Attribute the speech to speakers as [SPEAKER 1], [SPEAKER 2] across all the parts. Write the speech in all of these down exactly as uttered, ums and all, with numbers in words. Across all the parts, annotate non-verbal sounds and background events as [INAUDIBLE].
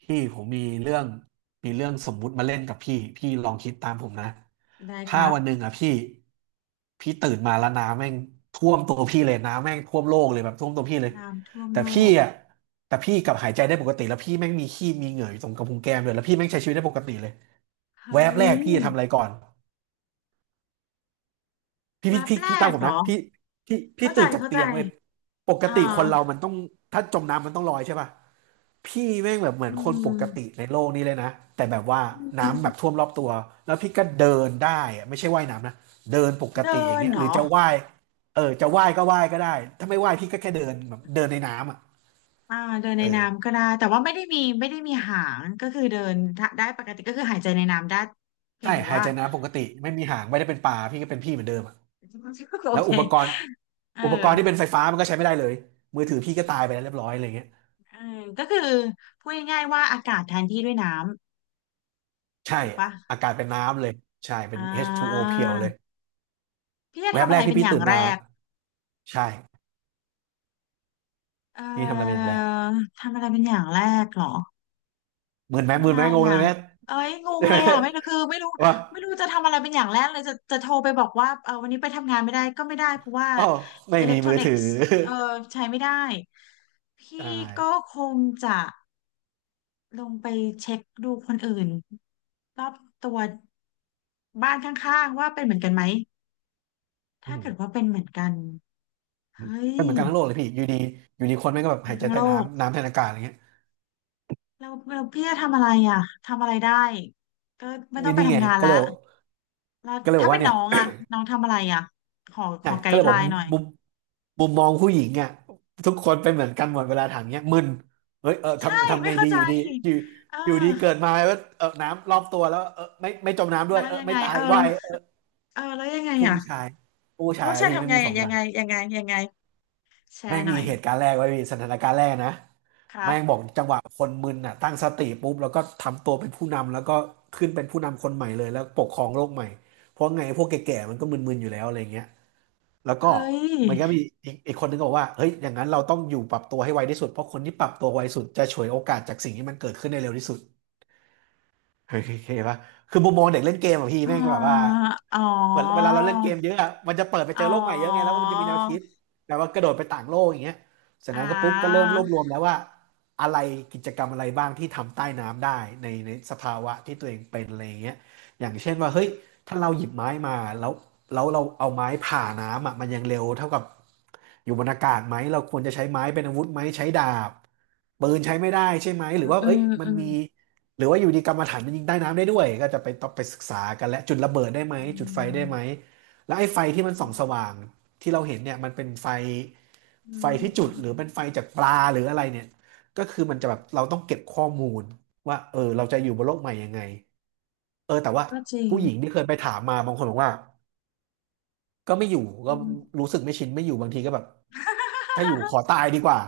[SPEAKER 1] พี่ผมมีเรื่องมีเรื่องสมมุติมาเล่นกับพี่พี่ลองคิดตามผมนะ
[SPEAKER 2] ได้ค
[SPEAKER 1] ถ้า
[SPEAKER 2] รับ
[SPEAKER 1] วันหนึ่งอ่ะพี่พี่ตื่นมาแล้วน้ำแม่งท่วมตัวพี่เลยน้ำแม่งท่วมโลกเลยแบบท่วมตัวพี่เลย
[SPEAKER 2] น้ำท่วม
[SPEAKER 1] แต่
[SPEAKER 2] โล
[SPEAKER 1] พี่
[SPEAKER 2] ก
[SPEAKER 1] อ่ะแต่พี่กลับหายใจได้ปกติแล้วพี่แม่งมีขี้มีเหงื่ออยู่ตรงกระพุ้งแก้มเลยแล้วพี่แม่งใช้ชีวิตได้ปกติเลย
[SPEAKER 2] เฮ้
[SPEAKER 1] แวบแรก
[SPEAKER 2] ย
[SPEAKER 1] พี่จะทำอะไรก่อน พี่
[SPEAKER 2] แว
[SPEAKER 1] พี่
[SPEAKER 2] บ
[SPEAKER 1] พี่
[SPEAKER 2] แร
[SPEAKER 1] พี่ตาม
[SPEAKER 2] ก
[SPEAKER 1] ผม
[SPEAKER 2] เหรอ
[SPEAKER 1] นะพี่พี่พี่
[SPEAKER 2] เข้าใจ
[SPEAKER 1] ตื่นจาก
[SPEAKER 2] เข้าใจ
[SPEAKER 1] เตียงเว้ยปก
[SPEAKER 2] อ่
[SPEAKER 1] ติคนเรา
[SPEAKER 2] า
[SPEAKER 1] มันต้องถ้าจมน้ำมันต้องลอยใช่ป่ะพี่แม่งแบบเหมือ
[SPEAKER 2] อื
[SPEAKER 1] นคนปกติ
[SPEAKER 2] ม
[SPEAKER 1] ในโลกนี้เลยนะแต่แบบว่า
[SPEAKER 2] อืม
[SPEAKER 1] น้ำแบบท่วมรอบตัวแล้วพี่ก็เดินได้อะไม่ใช่ว่ายน้ำนะเดินปกติ
[SPEAKER 2] เดิ
[SPEAKER 1] อย่าง
[SPEAKER 2] น
[SPEAKER 1] เงี้ย
[SPEAKER 2] เหร
[SPEAKER 1] หรือ
[SPEAKER 2] อ
[SPEAKER 1] จะว่ายเออจะว่ายก็ว่ายก็ได้ถ้าไม่ว่ายพี่ก็แค่เดินแบบเดินในน้ำอ่ะ
[SPEAKER 2] อ่าเดิน
[SPEAKER 1] เอ
[SPEAKER 2] ในน้ำ
[SPEAKER 1] อ
[SPEAKER 2] ก็ได้แต่ว่าไม่ได้มีไม่ได้มีหางก็คือเดินถ้าได้ปกติก็คือหายใจในน้ำได้เพีย
[SPEAKER 1] ใช่
[SPEAKER 2] งแต่
[SPEAKER 1] หาย
[SPEAKER 2] ว่า
[SPEAKER 1] ใจน้ำปกติไม่มีหางไม่ได้เป็นปลาพี่ก็เป็นพี่เหมือนเดิมอะ
[SPEAKER 2] โอ
[SPEAKER 1] แล้ว
[SPEAKER 2] เค
[SPEAKER 1] อุปกรณ์
[SPEAKER 2] เ
[SPEAKER 1] อุปกรณ์ที่เป็น
[SPEAKER 2] ออ
[SPEAKER 1] ไฟฟ้ามันก็ใช้ไม่ได้เลยมือถือพี่ก็ตายไปแล้วเรียบร้อยอะไรเงี้ย
[SPEAKER 2] เออก็คือพูดง่ายๆว่าอากาศแทนที่ด้วยน้
[SPEAKER 1] ใช่
[SPEAKER 2] ำถูกปะ
[SPEAKER 1] อากาศเป็นน้ำเลยใช่เป็
[SPEAKER 2] อ่
[SPEAKER 1] น เอช ทู โอ
[SPEAKER 2] า
[SPEAKER 1] เพียวเลย
[SPEAKER 2] พี่จะ
[SPEAKER 1] แวบ
[SPEAKER 2] ทำ
[SPEAKER 1] แร
[SPEAKER 2] อะไร
[SPEAKER 1] กที่
[SPEAKER 2] เป็น
[SPEAKER 1] พี่
[SPEAKER 2] อย่าง
[SPEAKER 1] ตื่น
[SPEAKER 2] แร
[SPEAKER 1] มา
[SPEAKER 2] ก
[SPEAKER 1] ใช่
[SPEAKER 2] เอ่
[SPEAKER 1] พี่ทำอะไรเป็นอย่า
[SPEAKER 2] อ
[SPEAKER 1] งแรก
[SPEAKER 2] ทำอะไรเป็นอย่างแรกเหรอ
[SPEAKER 1] หมืนไหม
[SPEAKER 2] ทำ
[SPEAKER 1] ห
[SPEAKER 2] อะ
[SPEAKER 1] มื
[SPEAKER 2] ไร
[SPEAKER 1] นไหมงงเล
[SPEAKER 2] อ่ะ
[SPEAKER 1] ยไหม [LAUGHS]
[SPEAKER 2] เอ้ยงงเลยอ่ะไม่รู้คือไม่รู้
[SPEAKER 1] ว่า
[SPEAKER 2] ไม่รู้จะทำอะไรเป็นอย่างแรกเลยจะจะโทรไปบอกว่าเออวันนี้ไปทำงานไม่ได้ก็ไม่ได้เพราะว่า
[SPEAKER 1] อ๋อไม่
[SPEAKER 2] อิเล็
[SPEAKER 1] มี
[SPEAKER 2] กทรอ
[SPEAKER 1] มือ
[SPEAKER 2] นิก
[SPEAKER 1] ถือ
[SPEAKER 2] ส์เออ
[SPEAKER 1] [LAUGHS]
[SPEAKER 2] ใช้ไม่ได้พ
[SPEAKER 1] ใช
[SPEAKER 2] ี่ก็
[SPEAKER 1] ่
[SPEAKER 2] คงจะลงไปเช็คดูคนอื่นรอบตัวบ้านข้างๆว่าเป็นเหมือนกันไหม
[SPEAKER 1] อื
[SPEAKER 2] ถ้าเกิด
[SPEAKER 1] ม
[SPEAKER 2] ว่าเป็นเหมือนกันเฮ้ย
[SPEAKER 1] เป็นเหมือนกันทั้งโลกเลยพี่อยู่ดีอยู่ดีคนแม่งก็แบบหายใจ
[SPEAKER 2] ทั้ง
[SPEAKER 1] ใต้
[SPEAKER 2] โลก
[SPEAKER 1] น้ำน้ำแทนอากาศอะไรเงี้ย
[SPEAKER 2] แล้วแล้วพี่จะทำอะไรอ่ะทำอะไรได้ก็ไม่ต้อ
[SPEAKER 1] นี่
[SPEAKER 2] งไป
[SPEAKER 1] นี่ไง
[SPEAKER 2] ทำงาน
[SPEAKER 1] ก็
[SPEAKER 2] ละ
[SPEAKER 1] เลยบอก
[SPEAKER 2] แล้ว
[SPEAKER 1] ก็เลยบอ
[SPEAKER 2] ถ้า
[SPEAKER 1] ก
[SPEAKER 2] เป็
[SPEAKER 1] ว่า
[SPEAKER 2] น
[SPEAKER 1] เนี่
[SPEAKER 2] น้
[SPEAKER 1] ย
[SPEAKER 2] องอะน้องทำอะไรอะขอข
[SPEAKER 1] อ่ะ
[SPEAKER 2] อไก
[SPEAKER 1] ก็เล
[SPEAKER 2] ด์
[SPEAKER 1] ย
[SPEAKER 2] ไล
[SPEAKER 1] บอก
[SPEAKER 2] น์หน่อย
[SPEAKER 1] มุมมุมมองผู้หญิงอ่ะทุกคนเป็นเหมือนกันหมดเวลาถามเงี้ยมึนเฮ้ยเออ
[SPEAKER 2] ใช่
[SPEAKER 1] ทำทำ
[SPEAKER 2] ไม่
[SPEAKER 1] ไง
[SPEAKER 2] เข้า
[SPEAKER 1] ดี
[SPEAKER 2] ใจ
[SPEAKER 1] อยู่ดีอยู่
[SPEAKER 2] เออ
[SPEAKER 1] อยู่ดีเกิดมาแล้วาเออน้ำรอบตัวแล้วเออไม่ไม่จมน้ำด้
[SPEAKER 2] แล้
[SPEAKER 1] วย
[SPEAKER 2] ว
[SPEAKER 1] เออ
[SPEAKER 2] ยัง
[SPEAKER 1] ไม่
[SPEAKER 2] ไง
[SPEAKER 1] ตา
[SPEAKER 2] เอ
[SPEAKER 1] ย
[SPEAKER 2] อ
[SPEAKER 1] ว่ายเออ
[SPEAKER 2] เออแล้วยังไง
[SPEAKER 1] ผู้
[SPEAKER 2] อะ
[SPEAKER 1] ชายผู้ชา
[SPEAKER 2] ผู้
[SPEAKER 1] ย
[SPEAKER 2] ชาย
[SPEAKER 1] พี่ไม่
[SPEAKER 2] ทำ
[SPEAKER 1] ง
[SPEAKER 2] ไง
[SPEAKER 1] มีส
[SPEAKER 2] อะ
[SPEAKER 1] องอ
[SPEAKER 2] ยัง
[SPEAKER 1] ย่าง
[SPEAKER 2] ไงยังไงยังไงแช
[SPEAKER 1] แม่ง
[SPEAKER 2] ร์ห
[SPEAKER 1] มี
[SPEAKER 2] น่อย
[SPEAKER 1] เหตุการณ์แรกไว้พี่สถานการณ์แรกนะ
[SPEAKER 2] ครั
[SPEAKER 1] แม่งบอก
[SPEAKER 2] บ
[SPEAKER 1] จังหวะคนมึนอ่ะตั้งสติปุ๊บแล้วก็ทำตัวเป็นผู้นำแล้วก็ขึ้นเป็นผู้นำคนใหม่เลยแล้วปกครองโลกใหม่เพราะไงพวกแก่ๆมันก็มึนๆอยู่แล้วอะไรเงี้ย แล้วก็
[SPEAKER 2] เฮ้ย
[SPEAKER 1] มันก็มีอีกอีกคนนึงก็บอกว่าเฮ้ยอย่างนั้นเราต้องอยู่ปรับตัวให้ไวที่สุดเพราะคนที่ปรับตัวไวสุดจะฉวยโอกาสจากสิ่งที่มันเกิดขึ้นได้เร็วที่สุดเฮ้ยเฮปะคือมุมมองเด็กเล่นเกมอะพี่
[SPEAKER 2] อ๋
[SPEAKER 1] แม่งก็แบบว่า
[SPEAKER 2] ออ๋อ
[SPEAKER 1] เหมือนเวลาเราเล่นเกมเยอะอะมันจะเปิดไปเจ
[SPEAKER 2] อ๋อ
[SPEAKER 1] อโลกใหม่เยอะไงแล้วมันจะมีแนวคิดแต่ว่ากระโดดไปต่างโลกอย่างเงี้ยเสร็จ
[SPEAKER 2] อ่
[SPEAKER 1] นั้นก็ปุ๊บก็เริ่ม
[SPEAKER 2] า
[SPEAKER 1] รวบรวมแล้วว่าอะไรกิจกรรมอะไรบ้างที่ทำใต้น้ำได้ในในสภาวะที่ตัวเองเป็นอะไรอย่างเงี้ยอย่างเช่นว่าเฮ้ยถ้าเราหยิบไม้มาแล้วแล้วเราเอาไม้ผ่าน้ำอะมันยังเร็วเท่ากับอยู่บนอากาศไหมเราควรจะใช้ไม้เป็นอาวุธไหมใช้ดาบปืนใช้ไม่ได้ใช่ไหมหรือว่า
[SPEAKER 2] อื
[SPEAKER 1] เอ้
[SPEAKER 2] ม
[SPEAKER 1] ยมั
[SPEAKER 2] อื
[SPEAKER 1] น
[SPEAKER 2] ม
[SPEAKER 1] มี หรือว่าอยู่ดีกรรมฐานมันยิงใต้น้ำได้ด้วยก็จะไปต้องไปศึกษากันและจุดระเบิดได้ไหม
[SPEAKER 2] อื
[SPEAKER 1] จุดไฟได้ไหม
[SPEAKER 2] ม
[SPEAKER 1] แล้วไอ้ไฟที่มันส่องสว่างที่เราเห็นเนี่ยมันเป็นไฟ
[SPEAKER 2] อื
[SPEAKER 1] ไฟที่จุด
[SPEAKER 2] ม
[SPEAKER 1] หรือเป็นไฟจากปลาหรืออะไรเนี่ยก็คื
[SPEAKER 2] อื
[SPEAKER 1] อมันจะแบบ
[SPEAKER 2] ม
[SPEAKER 1] เราต้องเก็บข้อมูลว่าเออเราจะอยู่บนโลกใหม่ยังไงเออแต่ว่า
[SPEAKER 2] ก็จริง
[SPEAKER 1] ผู้หญิงที่เคยไปถามมาบางคนบอกว่าก็ไม่อยู่
[SPEAKER 2] อื
[SPEAKER 1] ก็
[SPEAKER 2] ม
[SPEAKER 1] รู้สึกไม่ชินไม่อยู่บางทีก็แบบถ้าอยู่ขอ
[SPEAKER 2] [LAUGHS]
[SPEAKER 1] ตายดีกว่า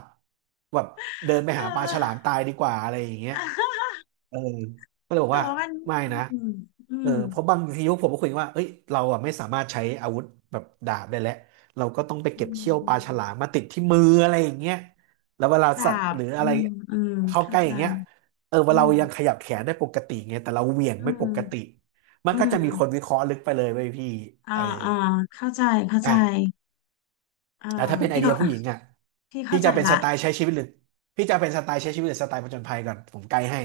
[SPEAKER 1] แบบเดินไป
[SPEAKER 2] เอ
[SPEAKER 1] หาปลาฉลาม
[SPEAKER 2] อ
[SPEAKER 1] ตายดีกว่าอะไรอย่างเงี้ย
[SPEAKER 2] [LAUGHS]
[SPEAKER 1] เออก็เลยบอก
[SPEAKER 2] แต่
[SPEAKER 1] ว่า
[SPEAKER 2] ว่ามัน
[SPEAKER 1] ไม่
[SPEAKER 2] อื
[SPEAKER 1] นะ
[SPEAKER 2] มอื
[SPEAKER 1] เออ
[SPEAKER 2] ม
[SPEAKER 1] เพราะบางทียุคผมก็คุยกันว่าเอ้ยเราอ่ะไม่สามารถใช้อาวุธแบบดาบได้แล้วเราก็ต้องไป
[SPEAKER 2] อื
[SPEAKER 1] เก็บเขี้ยวปลาฉลา
[SPEAKER 2] ม
[SPEAKER 1] มมาติดที่มืออะไรอย่างเงี้ยแล้วเวลา
[SPEAKER 2] ดา
[SPEAKER 1] สัตว์
[SPEAKER 2] บ
[SPEAKER 1] หรือ
[SPEAKER 2] อื
[SPEAKER 1] อะไร
[SPEAKER 2] มอืม
[SPEAKER 1] เข้าใก
[SPEAKER 2] เข้า
[SPEAKER 1] ล้
[SPEAKER 2] ใจ
[SPEAKER 1] อย่างเงี้ยเออว่า
[SPEAKER 2] อื
[SPEAKER 1] เรา
[SPEAKER 2] ม
[SPEAKER 1] ยังขยับแขนได้ปกติไงแต่เราเหวี่ยง
[SPEAKER 2] อื
[SPEAKER 1] ไม่ป
[SPEAKER 2] ม
[SPEAKER 1] กติมัน
[SPEAKER 2] อื
[SPEAKER 1] ก็จะมีคน
[SPEAKER 2] ม
[SPEAKER 1] วิเคราะห์ลึกไปเลยเว้ยพี่
[SPEAKER 2] อ่า
[SPEAKER 1] เออ
[SPEAKER 2] อ่าเข้าใจ เข้าใจ
[SPEAKER 1] อ่ะ
[SPEAKER 2] เอ่อ
[SPEAKER 1] แต่ถ้าเป็นไอ
[SPEAKER 2] พี่
[SPEAKER 1] เดี
[SPEAKER 2] ก็
[SPEAKER 1] ยผู้หญิงอ่ะ
[SPEAKER 2] พี่เข้า
[SPEAKER 1] พี่
[SPEAKER 2] ใจ
[SPEAKER 1] จะเป็นส
[SPEAKER 2] ละ
[SPEAKER 1] ไตล์ใช้ชีวิตหรือพี่จะเป็นสไตล์ใช้ชีวิตหรือสไตล์ผจญภัยก่อนผมไกด์ให้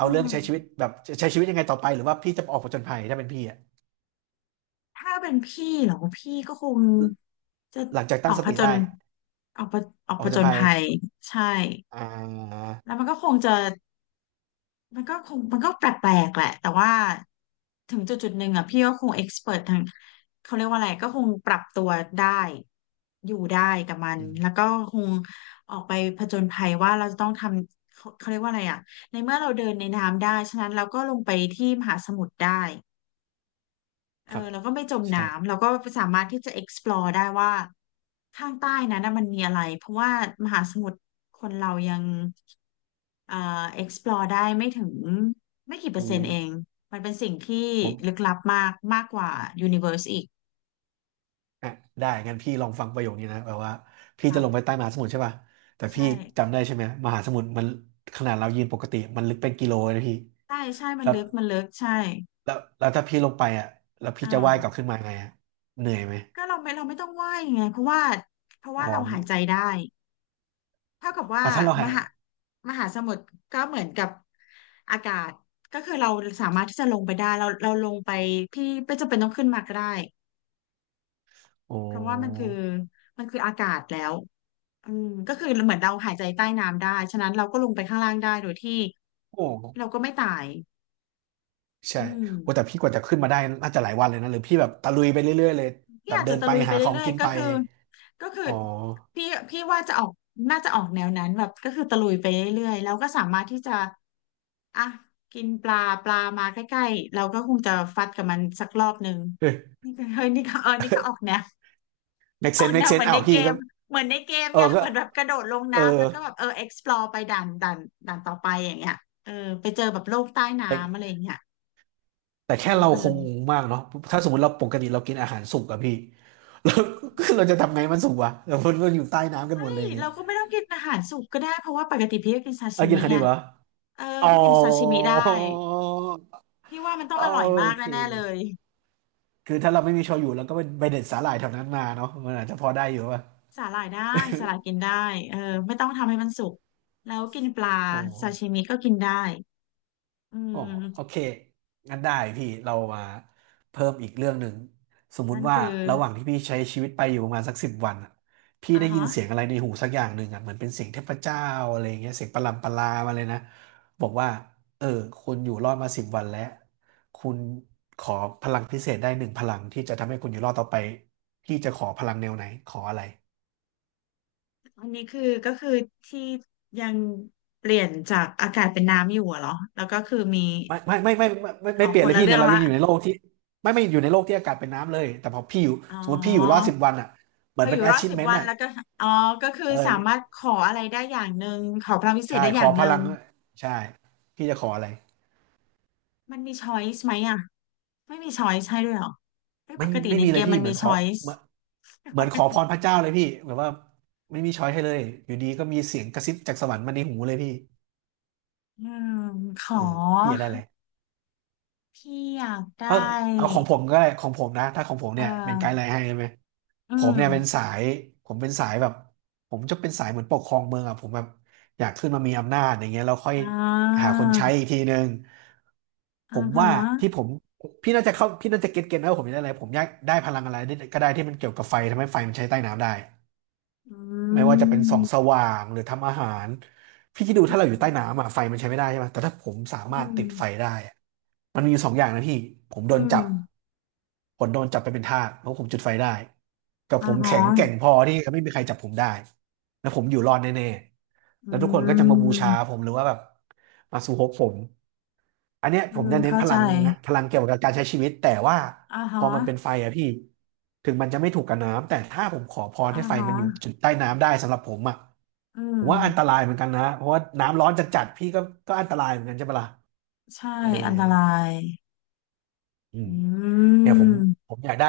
[SPEAKER 2] อื
[SPEAKER 1] อาเรื่อง
[SPEAKER 2] ม
[SPEAKER 1] ใช้ชีวิตแบบใช้ชีวิตยังไงต่อไปหรือว่าพี่จะออกผจญภัยถ้าเป็นพี่อะ
[SPEAKER 2] ถ้าเป็นพี่เหรอ พี่ก็คงจะ
[SPEAKER 1] หลังจาก
[SPEAKER 2] อ
[SPEAKER 1] ตั้
[SPEAKER 2] อ
[SPEAKER 1] ง
[SPEAKER 2] ก
[SPEAKER 1] ส
[SPEAKER 2] ผ
[SPEAKER 1] ติ
[SPEAKER 2] จญ
[SPEAKER 1] ได้
[SPEAKER 2] ออกผออก
[SPEAKER 1] ออก
[SPEAKER 2] ผ
[SPEAKER 1] ผ
[SPEAKER 2] จ
[SPEAKER 1] จญ
[SPEAKER 2] ญ
[SPEAKER 1] ภัย
[SPEAKER 2] ภัยใช่
[SPEAKER 1] อ่า
[SPEAKER 2] แล้วมันก็คงจะ มันก็คงมันก็แปลกๆแหละแต่ว่าถึงจุดจุดหนึ่งอ่ะพี่ก็คงเอ็กซ์เพรททางเขาเรียกว่าอะไรก็คงปรับตัวได้อยู่ได้กับมัน
[SPEAKER 1] อื
[SPEAKER 2] แล้ว
[SPEAKER 1] ม
[SPEAKER 2] ก็คงออกไปผจญภัยว่าเราจะต้องทำเขาเขาเรียกว่าอะไรอ่ะในเมื่อเราเดินในน้ำได้ฉะนั้นเราก็ลงไปที่มหาสมุทรได้ เอ
[SPEAKER 1] ค
[SPEAKER 2] อ
[SPEAKER 1] รับ
[SPEAKER 2] เราก็ไม่จมน้ำ
[SPEAKER 1] ใช่
[SPEAKER 2] เราก็สามารถที่จะ explore ได้ว่าข้างใต้นั้นนะมันมีอะไรเพราะว่ามหาสมุทรคนเรายังเอ่อ explore ได้ไม่ถึงไม่กี่เปอ
[SPEAKER 1] อู
[SPEAKER 2] ร์เซ็นต์เองมันเป็นสิ่งที่
[SPEAKER 1] ผ
[SPEAKER 2] ลึก
[SPEAKER 1] ม
[SPEAKER 2] ลับมากมากกว่า universe อีก
[SPEAKER 1] อ่ะได้งั้นพี่ลองฟังประโยคนี้นะแบบว่า
[SPEAKER 2] ค
[SPEAKER 1] พี่จะ
[SPEAKER 2] รั
[SPEAKER 1] ลงไป
[SPEAKER 2] บ
[SPEAKER 1] ใต้มหาสมุทรใช่ป่ะแต่
[SPEAKER 2] ใช่
[SPEAKER 1] พี่จำได้ใช่ไหมมหาสมุทรมันขนาดเรายืนปกติมันลึกเป็นกิโลเลยนะพี่
[SPEAKER 2] ใช่ใช่มัน
[SPEAKER 1] แล้ว
[SPEAKER 2] ลึกมันลึกใช่
[SPEAKER 1] แล้วแล้วถ้าพี่ลงไปอ่ะแล้วพี่
[SPEAKER 2] อ่า
[SPEAKER 1] จะว่ายกลับขึ้นมาไงอ่ะเหนื่อยไหม
[SPEAKER 2] ก็เราไม่เราไม่ต้องว่ายไงเพราะว่าเพราะว่า
[SPEAKER 1] อ๋อ
[SPEAKER 2] เราหายใจได้ เท่ากับว่า
[SPEAKER 1] อ่ะถ้าเรา
[SPEAKER 2] ม
[SPEAKER 1] หาย
[SPEAKER 2] หามหาสมุทรก็เหมือนกับอากาศก็คือเราสามารถที่จะลงไปได้เราเราลงไปพี่ไม่จำเป็นต้องขึ้นมาก็ได้
[SPEAKER 1] โอ้
[SPEAKER 2] เพราะว่ามันคือมันคืออากาศแล้วอืมก็คือเหมือนเราหายใจใต้น้ำได้ฉะนั้นเราก็ลงไปข้างล่างได้โดยที่
[SPEAKER 1] โห
[SPEAKER 2] เราก็ไม่ตาย
[SPEAKER 1] ใช่
[SPEAKER 2] อืม
[SPEAKER 1] โอ้แต่พี่กว่าจะขึ้นมาได้น่าจะหลายวันเลยนะหรือพี่แบบตะลุยไปเรื่อยๆเลย
[SPEAKER 2] พี่
[SPEAKER 1] แบบ
[SPEAKER 2] อาจ
[SPEAKER 1] เดิ
[SPEAKER 2] จะ
[SPEAKER 1] น
[SPEAKER 2] ตะ
[SPEAKER 1] ไป
[SPEAKER 2] ลุยไป
[SPEAKER 1] หาของ
[SPEAKER 2] เรื่อย
[SPEAKER 1] กิน
[SPEAKER 2] ๆก็
[SPEAKER 1] ไป
[SPEAKER 2] คือก็คือ
[SPEAKER 1] อ๋อ
[SPEAKER 2] พี่พี่ว่าจะออกน่าจะออกแนวนั้นแบบก็คือตะลุยไปเรื่อยๆแล้วก็สามารถที่จะอ่ะกินปลาปลามาใกล้ๆเราก็คงจะฟัดกับมันสักรอบหนึ่ง
[SPEAKER 1] เอ้ย
[SPEAKER 2] นี่ก็เฮ้ยนี่ก็เออนี่ก็ออกแนว
[SPEAKER 1] make
[SPEAKER 2] ออก
[SPEAKER 1] sense
[SPEAKER 2] แน
[SPEAKER 1] make
[SPEAKER 2] วเหมื
[SPEAKER 1] sense
[SPEAKER 2] อน
[SPEAKER 1] อ้า
[SPEAKER 2] ใน
[SPEAKER 1] ว
[SPEAKER 2] เก
[SPEAKER 1] พี่
[SPEAKER 2] ม
[SPEAKER 1] ก็
[SPEAKER 2] เหมือนในเกม
[SPEAKER 1] เออ
[SPEAKER 2] ไง
[SPEAKER 1] ก็
[SPEAKER 2] เหมือนแบบกระโดดลง
[SPEAKER 1] เออ
[SPEAKER 2] น้ำแล้วก็แบบเออ explore ไปด่านด่านด่านต่อไปอย่างเงี้ยเออไปเจอแบบโลกใต้
[SPEAKER 1] แต่
[SPEAKER 2] น้ำอะไรอย่างเงี้ย
[SPEAKER 1] แต่
[SPEAKER 2] เออ
[SPEAKER 1] แค่เรา
[SPEAKER 2] เพราะ
[SPEAKER 1] ค
[SPEAKER 2] นั
[SPEAKER 1] ง
[SPEAKER 2] น
[SPEAKER 1] งงมากเนาะถ้าสมมติเราปกติเรากินอาหารสุกอะพี่ [LAUGHS] เราเราจะทำไงมันสุกวะเรามันมันอยู่ใต้น้ำกัน
[SPEAKER 2] เฮ้
[SPEAKER 1] หมดเล
[SPEAKER 2] ย
[SPEAKER 1] ยอย่างเงี้ย
[SPEAKER 2] เราก็ไม่ต้องกินอาหารสุกก็ได้เพราะว่าปกติพี่ก็กินซา
[SPEAKER 1] เอา
[SPEAKER 2] ชิ
[SPEAKER 1] กิน
[SPEAKER 2] มิ
[SPEAKER 1] คั
[SPEAKER 2] ไง
[SPEAKER 1] นิบเหรอ
[SPEAKER 2] เออ
[SPEAKER 1] อ๋อ
[SPEAKER 2] พี่กินซาชิมิได้พี่ว่ามันต้อ
[SPEAKER 1] โอ
[SPEAKER 2] งอร่อยมาก
[SPEAKER 1] เค
[SPEAKER 2] แน่ๆเลย
[SPEAKER 1] คือถ้าเราไม่มีโชยุเราก็ไปเด็ดสาหร่ายแถวนั้นมาเนาะมันอาจจะพอได้อยู่ป่ะ
[SPEAKER 2] สาหร่ายได้สาหร่ายกินได้เออไม่ต้องทำให้มันสุกแล้วกินปลา
[SPEAKER 1] อ๋อ
[SPEAKER 2] ซาชิมิก็กินได้อื
[SPEAKER 1] โอ้โอ
[SPEAKER 2] ม
[SPEAKER 1] เคงั้นได้พี่เรามาเพิ่มอีกเรื่องหนึ่งสมมุ
[SPEAKER 2] นั่น
[SPEAKER 1] ติว่า
[SPEAKER 2] คือ
[SPEAKER 1] ระหว่างที่พี่ใช้ชีวิตไปอยู่ประมาณสักสิบวันอะพี่
[SPEAKER 2] อ่า
[SPEAKER 1] ได้ยิ
[SPEAKER 2] ฮะ
[SPEAKER 1] นเสียงอะไรในหูสักอย่างหนึ่งอ่ะเหมือนเป็นเสียงเทพเจ้าอะไรอย่างเงี้ยเสียงประหลำประลามาเลยนะบอกว่าเออคุณอยู่รอดมาสิบวันแล้วคุณขอพลังพิเศษได้หนึ่งพลังที่จะทำให้คุณอยู่รอดต่อไปพี่จะขอพลังแนวไหนขออะไร
[SPEAKER 2] อันนี้คือก็คือที่ยังเปลี่ยนจากอากาศเป็นน้ำอยู่อะเหรอแล้วก็คือมี
[SPEAKER 1] ไม่ไม่ไม่ไม่ไม่ไม่ไม่
[SPEAKER 2] เอา
[SPEAKER 1] เปลี่
[SPEAKER 2] ค
[SPEAKER 1] ยน
[SPEAKER 2] น
[SPEAKER 1] เลย
[SPEAKER 2] ละ
[SPEAKER 1] พี่
[SPEAKER 2] เรื่
[SPEAKER 1] เนี่
[SPEAKER 2] อ
[SPEAKER 1] ย
[SPEAKER 2] ง
[SPEAKER 1] เรา
[SPEAKER 2] ละ
[SPEAKER 1] ยังอยู่ในโลกที่ไม่ไม่อยู่ในโลกที่อากาศเป็นน้ำเลยแต่พอพี่อยู่
[SPEAKER 2] อ๋
[SPEAKER 1] สมมติพี่อยู่รอ
[SPEAKER 2] อ
[SPEAKER 1] ดสิบวันอ่ะเห
[SPEAKER 2] พ
[SPEAKER 1] มือ
[SPEAKER 2] อ
[SPEAKER 1] น
[SPEAKER 2] อ
[SPEAKER 1] เป็น
[SPEAKER 2] ยู่รอดสิบ
[SPEAKER 1] achievement
[SPEAKER 2] วัน
[SPEAKER 1] อ่ะ
[SPEAKER 2] แล้วก็อ๋อก็คือ
[SPEAKER 1] เออ
[SPEAKER 2] สามารถขออะไรได้อย่างหนึ่งขอพลังวิเศ
[SPEAKER 1] ใช่
[SPEAKER 2] ษได้
[SPEAKER 1] ข
[SPEAKER 2] อ
[SPEAKER 1] อ
[SPEAKER 2] ย่าง
[SPEAKER 1] พ
[SPEAKER 2] หนึ่
[SPEAKER 1] ลั
[SPEAKER 2] ง
[SPEAKER 1] งใช่พี่จะขออะไร
[SPEAKER 2] มันมีช้อยส์ไหมอะ ไม่มีช้อยส์ใช่ด้วยเหรอไม่
[SPEAKER 1] ไม่
[SPEAKER 2] ปกติ
[SPEAKER 1] ไม่
[SPEAKER 2] ใน
[SPEAKER 1] มี
[SPEAKER 2] เก
[SPEAKER 1] เลย
[SPEAKER 2] ม
[SPEAKER 1] พี่
[SPEAKER 2] มัน
[SPEAKER 1] เหมื
[SPEAKER 2] มี
[SPEAKER 1] อนขอ
[SPEAKER 2] ช้อย
[SPEAKER 1] เห
[SPEAKER 2] ส์
[SPEAKER 1] มือนเหมือน
[SPEAKER 2] [LAUGHS]
[SPEAKER 1] ขอพรพระเจ้าเลยพี่แบบว่าไม่มีช้อยให้เลยอยู่ดีก็มีเสียงกระซิบจากสวรรค์มาในหูเลยพี่
[SPEAKER 2] อืมข
[SPEAKER 1] เอ
[SPEAKER 2] อ
[SPEAKER 1] อพี่อยากได้อะไร
[SPEAKER 2] พี่อยากได้
[SPEAKER 1] เอาเอาของผมก็ได้ของผมนะถ้าของผม
[SPEAKER 2] เอ่
[SPEAKER 1] เนี่ยเป็นไกด์
[SPEAKER 2] อ
[SPEAKER 1] ไลน์ให้ใช่ไหม
[SPEAKER 2] อื
[SPEAKER 1] ผม
[SPEAKER 2] ม
[SPEAKER 1] เนี่ยเป็นสายผมเป็นสายแบบผมจะเป็นสายเหมือนปกครองเมืองอ่ะผมแบบอยากขึ้นมามีอำนาจอย่างเงี้ยเราค่อย
[SPEAKER 2] อ่
[SPEAKER 1] หา
[SPEAKER 2] า
[SPEAKER 1] คนใช้อีกทีนึงผ
[SPEAKER 2] อ่า
[SPEAKER 1] ม
[SPEAKER 2] ฮะ
[SPEAKER 1] ว่าที่ผมพี่น่าจะเข้าพี่น่าจะเก็ตเก็ตนะว่าผมอยากได้อะไรผมอยากได้พลังอะไรก็ได้ที่มันเกี่ยวกับไฟทำให้ไฟมันใช้ใต้น้ำได้
[SPEAKER 2] อื
[SPEAKER 1] ไม่ว่าจะเป็นส่องส
[SPEAKER 2] ม
[SPEAKER 1] ว่างหรือทำอาหารพี่คิดดู
[SPEAKER 2] อื
[SPEAKER 1] ถ้า
[SPEAKER 2] ม
[SPEAKER 1] เราอยู่ใต้น้ำอะไฟมันใช้ไม่ได้ใช่ไหมแต่ถ้าผมสามา
[SPEAKER 2] อื
[SPEAKER 1] รถ
[SPEAKER 2] ม
[SPEAKER 1] ติดไฟได้อะมันมีอยู่สองอย่างนะพี่ผมโด
[SPEAKER 2] อื
[SPEAKER 1] น
[SPEAKER 2] ม
[SPEAKER 1] จับผมโดนจับไปเป็นทาสเพราะผมจุดไฟได้กับ
[SPEAKER 2] อ่า
[SPEAKER 1] ผม
[SPEAKER 2] ฮะ
[SPEAKER 1] แข็งแกร่งพอที่ไม่มีใครจับผมได้แล้วผมอยู่รอดแน่ๆ
[SPEAKER 2] อื
[SPEAKER 1] แล้วทุกคนก็จะมาบูชา
[SPEAKER 2] ม
[SPEAKER 1] ผมหรือว่าแบบมาสู่ฮกผม อันเนี้ย
[SPEAKER 2] อื
[SPEAKER 1] ผม
[SPEAKER 2] ม
[SPEAKER 1] จะเน้น
[SPEAKER 2] เข้า
[SPEAKER 1] พ
[SPEAKER 2] ใจ
[SPEAKER 1] ลังนะพลังเกี่ยวกับการใช้ชีวิตแต่ว่า
[SPEAKER 2] อ่า
[SPEAKER 1] พ
[SPEAKER 2] ฮะ
[SPEAKER 1] อมันเป็นไฟอะพี่ถึงมันจะไม่ถูกกับน้ำแต่ถ้าผมขอพร
[SPEAKER 2] อ่า
[SPEAKER 1] ให้ไฟ
[SPEAKER 2] ฮะ
[SPEAKER 1] มันอยู่จุดใต้น้ำได้สำหรับผมอะ
[SPEAKER 2] อืม
[SPEAKER 1] ผมว่าอันตรายเหมือนกันนะเพราะว่าน้ำร้อนจัดๆพี่ก็ก็อันตรายเหมือนกันใช่ปะล่ะ
[SPEAKER 2] ใช่
[SPEAKER 1] เออ
[SPEAKER 2] อันตราย
[SPEAKER 1] อืม
[SPEAKER 2] อื
[SPEAKER 1] เนี่ยผมผ
[SPEAKER 2] ม
[SPEAKER 1] มอยากได้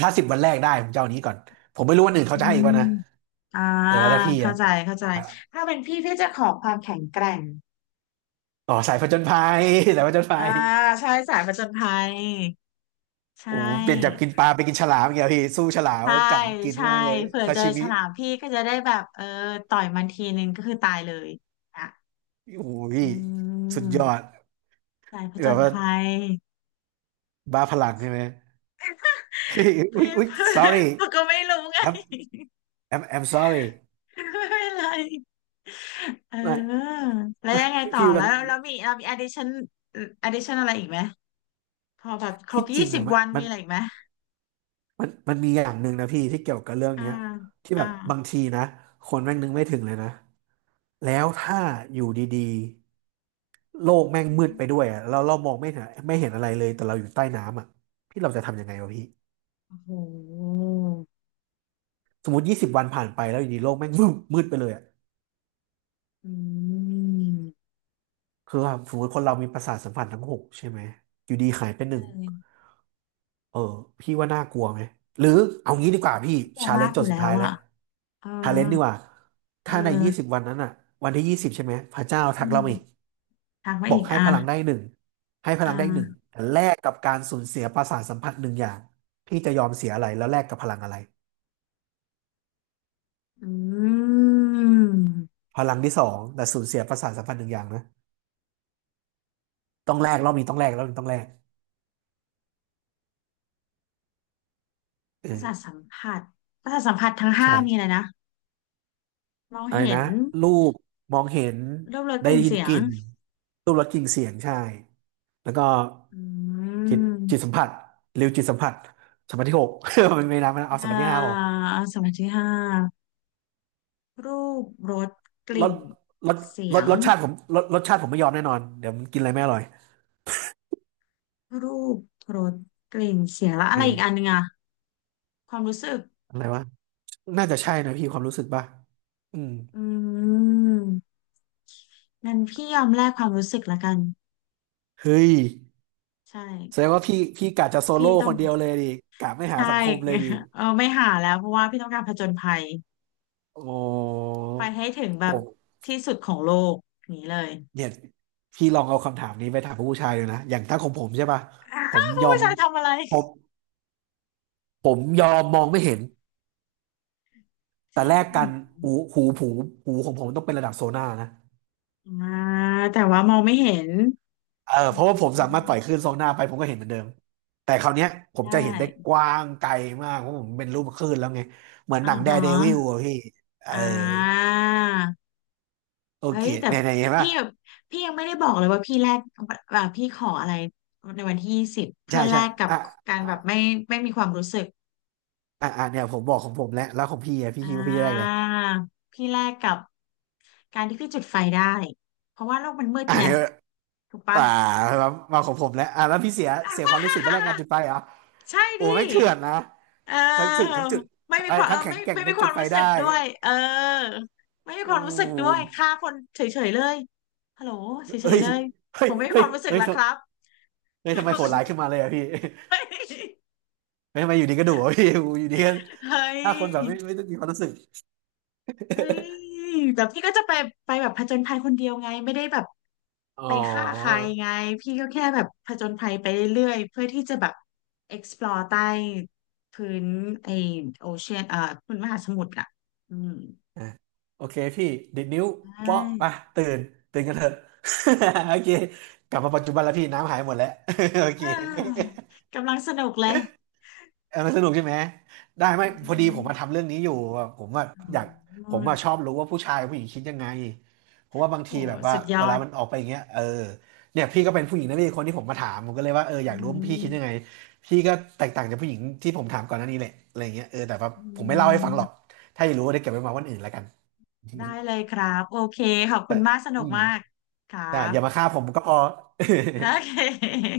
[SPEAKER 1] ถ้าสิบวันแรกได้ผมจะเอาอันนี้ก่อนผมไม่รู้วันอื่น
[SPEAKER 2] อื
[SPEAKER 1] เขาจะให้อีก
[SPEAKER 2] ม
[SPEAKER 1] ป่ะนะ
[SPEAKER 2] อ่า
[SPEAKER 1] เออแล้วถ้าพี่
[SPEAKER 2] เข้า
[SPEAKER 1] อะ
[SPEAKER 2] ใจเข้าใจถ้าเป็นพี่พี่จะขอความแข็งแกร่ง
[SPEAKER 1] อ๋อสายผจญภัย [LAUGHS] สายผจญภั
[SPEAKER 2] อ่า
[SPEAKER 1] ย
[SPEAKER 2] ใช่สายผจญภัยใช
[SPEAKER 1] โอ้โหเปลี่ยนจาก
[SPEAKER 2] ่
[SPEAKER 1] กินปลาไปกินฉลามอย่างเงี้ยพี่สู้ฉลาม
[SPEAKER 2] ใช่
[SPEAKER 1] จับมันกิน
[SPEAKER 2] ใช่
[SPEAKER 1] ง่ายเลย
[SPEAKER 2] เผื่อ
[SPEAKER 1] ซา
[SPEAKER 2] เจอ
[SPEAKER 1] ชิ
[SPEAKER 2] ฉ
[SPEAKER 1] มิ
[SPEAKER 2] ลามพี่ก็จะได้แบบเออต่อยมันทีนึงก็คือตายเลยอ่ะ
[SPEAKER 1] โอ้ย
[SPEAKER 2] อื
[SPEAKER 1] สุดยอด
[SPEAKER 2] มสายผจ
[SPEAKER 1] แบบ
[SPEAKER 2] ญ
[SPEAKER 1] ว่า
[SPEAKER 2] ภัย
[SPEAKER 1] บ้าพลังใช่ไหมเฮ้ย [LAUGHS] อุ้
[SPEAKER 2] เพื่
[SPEAKER 1] ย
[SPEAKER 2] อน
[SPEAKER 1] อุ้
[SPEAKER 2] [LAUGHS]
[SPEAKER 1] ย
[SPEAKER 2] เพื่อ
[SPEAKER 1] sorry
[SPEAKER 2] นเขาก็ไม่รู้ไง
[SPEAKER 1] I'm I'm I'm sorry
[SPEAKER 2] ไม่เป็นไรเ
[SPEAKER 1] ไม่
[SPEAKER 2] ออแล้วยังไงต่อ
[SPEAKER 1] พี่มั
[SPEAKER 2] แล้
[SPEAKER 1] น
[SPEAKER 2] วแล้วมีเรามี addition addition อะไรอีกไหมพอแบบคร
[SPEAKER 1] ที่
[SPEAKER 2] บ
[SPEAKER 1] จ
[SPEAKER 2] ยี่
[SPEAKER 1] ริง
[SPEAKER 2] สิบ
[SPEAKER 1] อะมัน
[SPEAKER 2] วัน
[SPEAKER 1] มั
[SPEAKER 2] มี
[SPEAKER 1] น
[SPEAKER 2] อะไรอีกไหม
[SPEAKER 1] มันมันมีอย่างหนึ่งนะพี่ที่เกี่ยวกับเรื่อง
[SPEAKER 2] อ่า
[SPEAKER 1] เนี้ยที่
[SPEAKER 2] อ่า
[SPEAKER 1] แบบบางทีนะคนแม่งนึกไม่ถึงเลยนะแล้วถ้าอยู่ดีๆโลกแม่งมืดไปด้วยอะแล้วเรามองไม่เห็นไม่เห็นอะไรเลยแต่เราอยู่ใต้น้ำอะพี่เราจะทำยังไงวะพี่
[SPEAKER 2] โอ้โห
[SPEAKER 1] สมมติยี่สิบวันผ่านไปแล้วอยู่ดีโลกแม่ง [LAUGHS] มืดมืดไปเลยอะ
[SPEAKER 2] อืม
[SPEAKER 1] คือแบบสมมติคนเรามีประสาทสัมผัสทั้งหกใช่ไหมอยู่ดีหายไปห
[SPEAKER 2] เอ
[SPEAKER 1] นึ่ง
[SPEAKER 2] อ
[SPEAKER 1] เออพี่ว่าน่ากลัวไหมหรือเอางี้ดีกว่าพี่
[SPEAKER 2] น่ากลัว
[SPEAKER 1] ชาเล
[SPEAKER 2] มาก
[SPEAKER 1] นจ์
[SPEAKER 2] อ
[SPEAKER 1] จ
[SPEAKER 2] ยู่
[SPEAKER 1] ดสุ
[SPEAKER 2] แล้
[SPEAKER 1] ด
[SPEAKER 2] ว
[SPEAKER 1] ท้ายแล้ว
[SPEAKER 2] อ่ะเออ
[SPEAKER 1] ชาเลนจ์ดีกว่า
[SPEAKER 2] เอ
[SPEAKER 1] ถ้าในยี่สิ
[SPEAKER 2] อ
[SPEAKER 1] บวันนั้นอ่ะวันที่ยี่สิบใช่ไหมพระเจ้าทั
[SPEAKER 2] อื
[SPEAKER 1] กเรามาอีก
[SPEAKER 2] มทักมา
[SPEAKER 1] บอ
[SPEAKER 2] อี
[SPEAKER 1] ก
[SPEAKER 2] ก
[SPEAKER 1] ให้
[SPEAKER 2] อ่ะ
[SPEAKER 1] พลังได้หนึ่งให้พลังได้หนึ่ง
[SPEAKER 2] อ่า
[SPEAKER 1] แต่แลกกับการสูญเสียประสาทสัมผัสหนึ่งอย่างพี่จะยอมเสียอะไรแล้วแลกกับพลังอะไร
[SPEAKER 2] อืม
[SPEAKER 1] พลังที่สองแต่สูญเสียประสาทสัมผัสหนึ่งอย่างนะต้องแลกรอบนี้ต้องแลกรอบนี้ต้องแลกเออ
[SPEAKER 2] ประสาทสัมผัสประสาทสัมผัสทั้งห้ามีอะ
[SPEAKER 1] ใช่
[SPEAKER 2] ไรนะมอง
[SPEAKER 1] อะไร
[SPEAKER 2] เห็
[SPEAKER 1] นะ
[SPEAKER 2] น
[SPEAKER 1] รูปมองเห็น
[SPEAKER 2] รูปรสก
[SPEAKER 1] ได้
[SPEAKER 2] ลิ่น
[SPEAKER 1] ยิน
[SPEAKER 2] เสีย
[SPEAKER 1] ก
[SPEAKER 2] ง
[SPEAKER 1] ลิ่นรูปรสกลิ่นเสียงใช่แล้วก็
[SPEAKER 2] อื
[SPEAKER 1] จิตจิตสัม
[SPEAKER 2] ม
[SPEAKER 1] ผัสริวจิตสัมผัสสัมผัสที่หก [LAUGHS] มันไม่นับไม่นะเอาสั
[SPEAKER 2] อ่
[SPEAKER 1] มผัสที่ห้าพอ
[SPEAKER 2] าสัมผัสที่ห้ารูปรสก
[SPEAKER 1] ร
[SPEAKER 2] ลิ่
[SPEAKER 1] ส
[SPEAKER 2] น
[SPEAKER 1] รส
[SPEAKER 2] เสีย
[SPEAKER 1] รส
[SPEAKER 2] ง
[SPEAKER 1] รสชาติผมรสรสชาติผมไม่ยอมแน่นอนเดี๋ยวมันกินอะไรไม่อร่อย
[SPEAKER 2] รูปรสกลิ่นเสียงแล้วอะ
[SPEAKER 1] เอ
[SPEAKER 2] ไร
[SPEAKER 1] อ
[SPEAKER 2] อีกอันหนึงอ่ะความรู้สึก
[SPEAKER 1] อะไรวะน่าจะใช่นะพี่ความรู้สึกป่ะอืม
[SPEAKER 2] อืมงั้นพี่ยอมแลกความรู้สึกละกัน
[SPEAKER 1] เฮ้ย
[SPEAKER 2] ใช่
[SPEAKER 1] แสดงว่าพี่พี่กะจะโซ
[SPEAKER 2] พี่
[SPEAKER 1] โล่
[SPEAKER 2] ต้อ
[SPEAKER 1] ค
[SPEAKER 2] ง
[SPEAKER 1] นเดียวเลยดิกะไม่หา
[SPEAKER 2] ใช่
[SPEAKER 1] สังคมเลยดิ
[SPEAKER 2] [LAUGHS] เออไม่หาแล้วเพราะว่าพี่ต้องการผจญภัย
[SPEAKER 1] โอ้
[SPEAKER 2] ไปให้ถึงแบบ
[SPEAKER 1] โห
[SPEAKER 2] ที่สุดของโลกอย่างนี้เลย
[SPEAKER 1] เนี่ยพี่ลองเอาคำถามนี้ไปถามผู้ชายเลยนะอย่างถ้าของผมใช่ป่ะ
[SPEAKER 2] [LAUGHS] อ้า
[SPEAKER 1] ผม
[SPEAKER 2] ว
[SPEAKER 1] ยอ
[SPEAKER 2] ผู้
[SPEAKER 1] ม
[SPEAKER 2] ชายทำอะไร
[SPEAKER 1] ผมผมยอมมองไม่เห็น
[SPEAKER 2] จ
[SPEAKER 1] แต่
[SPEAKER 2] ริ
[SPEAKER 1] แล
[SPEAKER 2] ง
[SPEAKER 1] กกันหูหูผูหูของผมต้องเป็นระดับโซน่านะ
[SPEAKER 2] อ่าแต่ว่ามองไม่เห็น
[SPEAKER 1] เออ
[SPEAKER 2] อื
[SPEAKER 1] เพราะว่าผมสามารถปล่อ
[SPEAKER 2] ม
[SPEAKER 1] ยคลื่นโซน่าไปผมก็เห็นเหมือนเดิมแต่คราวเนี้ยผ
[SPEAKER 2] ได
[SPEAKER 1] มจะเห็นได้
[SPEAKER 2] ้
[SPEAKER 1] กว้างไกลมากเพราะผมเป็นรูปคลื่นแล้วไงเหมือนห
[SPEAKER 2] อ่า
[SPEAKER 1] นังแด
[SPEAKER 2] ฮะ
[SPEAKER 1] ร์เดวิลอะพี่เออ
[SPEAKER 2] อ่า
[SPEAKER 1] โอ
[SPEAKER 2] เฮ้
[SPEAKER 1] เค
[SPEAKER 2] ยแต่
[SPEAKER 1] เนี่ยเนี่ยเห็นป่ะ
[SPEAKER 2] พี่พี่ยังไม่ได้บอกเลยว่าพี่แลกว่าพี่ขออะไรในวันที่ยี่สิบเพื่
[SPEAKER 1] ใช่
[SPEAKER 2] อแล
[SPEAKER 1] ใช่
[SPEAKER 2] กกับ
[SPEAKER 1] อ่ะ
[SPEAKER 2] การ
[SPEAKER 1] อ่ะ
[SPEAKER 2] แบบไม่ไม่มีความรู้สึก
[SPEAKER 1] อ่ะอ่ะเนี่ยผมบอกของผมแล้วแล้วของพี่อะพี่
[SPEAKER 2] อ่า
[SPEAKER 1] คิดว่าพี่จะได้อะไร
[SPEAKER 2] พี่แลกกับการที่พี่จุดไฟได้เพราะว่าโลกมันมืด
[SPEAKER 1] อ่ะ
[SPEAKER 2] ไงถูกปะ
[SPEAKER 1] อ่ามามาของผมแล้วอ่าแล้วพี่เสียเสียความ
[SPEAKER 2] [LAUGHS]
[SPEAKER 1] รู้สึกไปแรกงานจุดไฟเหรอ
[SPEAKER 2] ใช่
[SPEAKER 1] โอ้
[SPEAKER 2] ดิ
[SPEAKER 1] ไม่งเถื่อนนะ
[SPEAKER 2] เ
[SPEAKER 1] ทั้งถึกทั้
[SPEAKER 2] ออ
[SPEAKER 1] งจุด
[SPEAKER 2] ไม่มี
[SPEAKER 1] เอ้
[SPEAKER 2] ค
[SPEAKER 1] ย
[SPEAKER 2] วามเอ
[SPEAKER 1] ทั้ง
[SPEAKER 2] อ
[SPEAKER 1] แข็ง
[SPEAKER 2] ไม่
[SPEAKER 1] แกร่ง
[SPEAKER 2] ไม่
[SPEAKER 1] ทั้
[SPEAKER 2] มี
[SPEAKER 1] ง
[SPEAKER 2] ค
[SPEAKER 1] จุ
[SPEAKER 2] วา
[SPEAKER 1] ด
[SPEAKER 2] ม
[SPEAKER 1] ไฟ
[SPEAKER 2] รู้
[SPEAKER 1] ได้
[SPEAKER 2] สึกด้วยเออไม่มีควา
[SPEAKER 1] อู้
[SPEAKER 2] มรู้สึกด้วยฆ่าคนเฉยๆเลยฮัลโหลเฉ
[SPEAKER 1] เอ้
[SPEAKER 2] ย
[SPEAKER 1] ย
[SPEAKER 2] ๆเลย
[SPEAKER 1] เฮ้
[SPEAKER 2] ผ
[SPEAKER 1] ย
[SPEAKER 2] มไม่มี
[SPEAKER 1] เฮ้
[SPEAKER 2] ค
[SPEAKER 1] ย
[SPEAKER 2] วามรู้สึก
[SPEAKER 1] เฮ้ย
[SPEAKER 2] แล้ว
[SPEAKER 1] ท
[SPEAKER 2] ครับ
[SPEAKER 1] ำเฮ้ยทำไม
[SPEAKER 2] เฮ้
[SPEAKER 1] โหดร้ายขึ้นมาเลยอะพี่
[SPEAKER 2] ย
[SPEAKER 1] เฮ้ยทำไมอยู่ดีก็ดุอะพี่อู้อยู่ดีก็
[SPEAKER 2] เฮ้ย
[SPEAKER 1] ถ้าคนแบบไม่ไม่ต้องมีความรู้สึก
[SPEAKER 2] เฮ้ยแบบพี่ก็จะไปไปแบบผจญภัยคนเดียวไงไม่ได้แบบ
[SPEAKER 1] [LAUGHS] อ๋
[SPEAKER 2] ไป
[SPEAKER 1] อ
[SPEAKER 2] ฆ่าใครไงพี่ก็แค่แบบผจญภัยไปเรื่อยๆเพื่อที่จะแบบ explore ใต้พื้นไอโอเชียนเอ่อพื้นมหาสมุทรอ่ะอืม
[SPEAKER 1] อ่ะโอเคพี่ดิดนิ้ว
[SPEAKER 2] ใช่
[SPEAKER 1] เปาะไปตื่นตื่นกันเถอะ [LAUGHS] โอเคกลับมาปัจจุบันแล้วพี่น้ำหายหมดแล้ว [LAUGHS] โอเค
[SPEAKER 2] เอ้ยกำลังสนุกเลย
[SPEAKER 1] เออมันสนุกใช่ไหมได้ไห
[SPEAKER 2] เ
[SPEAKER 1] มพอดีผม
[SPEAKER 2] ออ
[SPEAKER 1] มาทำเรื่องนี้อยู่อะผมว่า
[SPEAKER 2] อื
[SPEAKER 1] อยากผมว่าชอ
[SPEAKER 2] ม
[SPEAKER 1] บรู้ว่าผู้ชายผู้หญิงคิดยังไงเพราะว่าบาง
[SPEAKER 2] โห
[SPEAKER 1] ทีแบบว่า
[SPEAKER 2] สุดย
[SPEAKER 1] เว
[SPEAKER 2] อ
[SPEAKER 1] ลา
[SPEAKER 2] ด
[SPEAKER 1] มันออกไปอย่างเงี้ยเออเนี่ยพี่ก็เป็นผู้หญิงนะพี่คนที่ผมมาถามผมก็เลยว่าเอออ
[SPEAKER 2] อื
[SPEAKER 1] ยากรู้ว่าพี่คิดยังไง
[SPEAKER 2] ม
[SPEAKER 1] พี่ก็แตกต่างจากผู้หญิงที่ผมถามก่อนหน้านี้แหละอะไรอย่างเงี้ยเออแต่ว่า
[SPEAKER 2] อื
[SPEAKER 1] ผมไม่เล่าให้ฟังหรอก
[SPEAKER 2] ม
[SPEAKER 1] ถ้าอยากรู้ได้เก็บไว้มาวันอื่นแล้วกัน
[SPEAKER 2] ได้เลย
[SPEAKER 1] [LAUGHS]
[SPEAKER 2] ครับโอเคขอบคุ
[SPEAKER 1] แต่
[SPEAKER 2] ณมากสนุ
[SPEAKER 1] อื
[SPEAKER 2] ก
[SPEAKER 1] ม
[SPEAKER 2] มากครั
[SPEAKER 1] อ่ะอย่ามา
[SPEAKER 2] บ
[SPEAKER 1] ฆ่าผมก็พอ
[SPEAKER 2] โอเค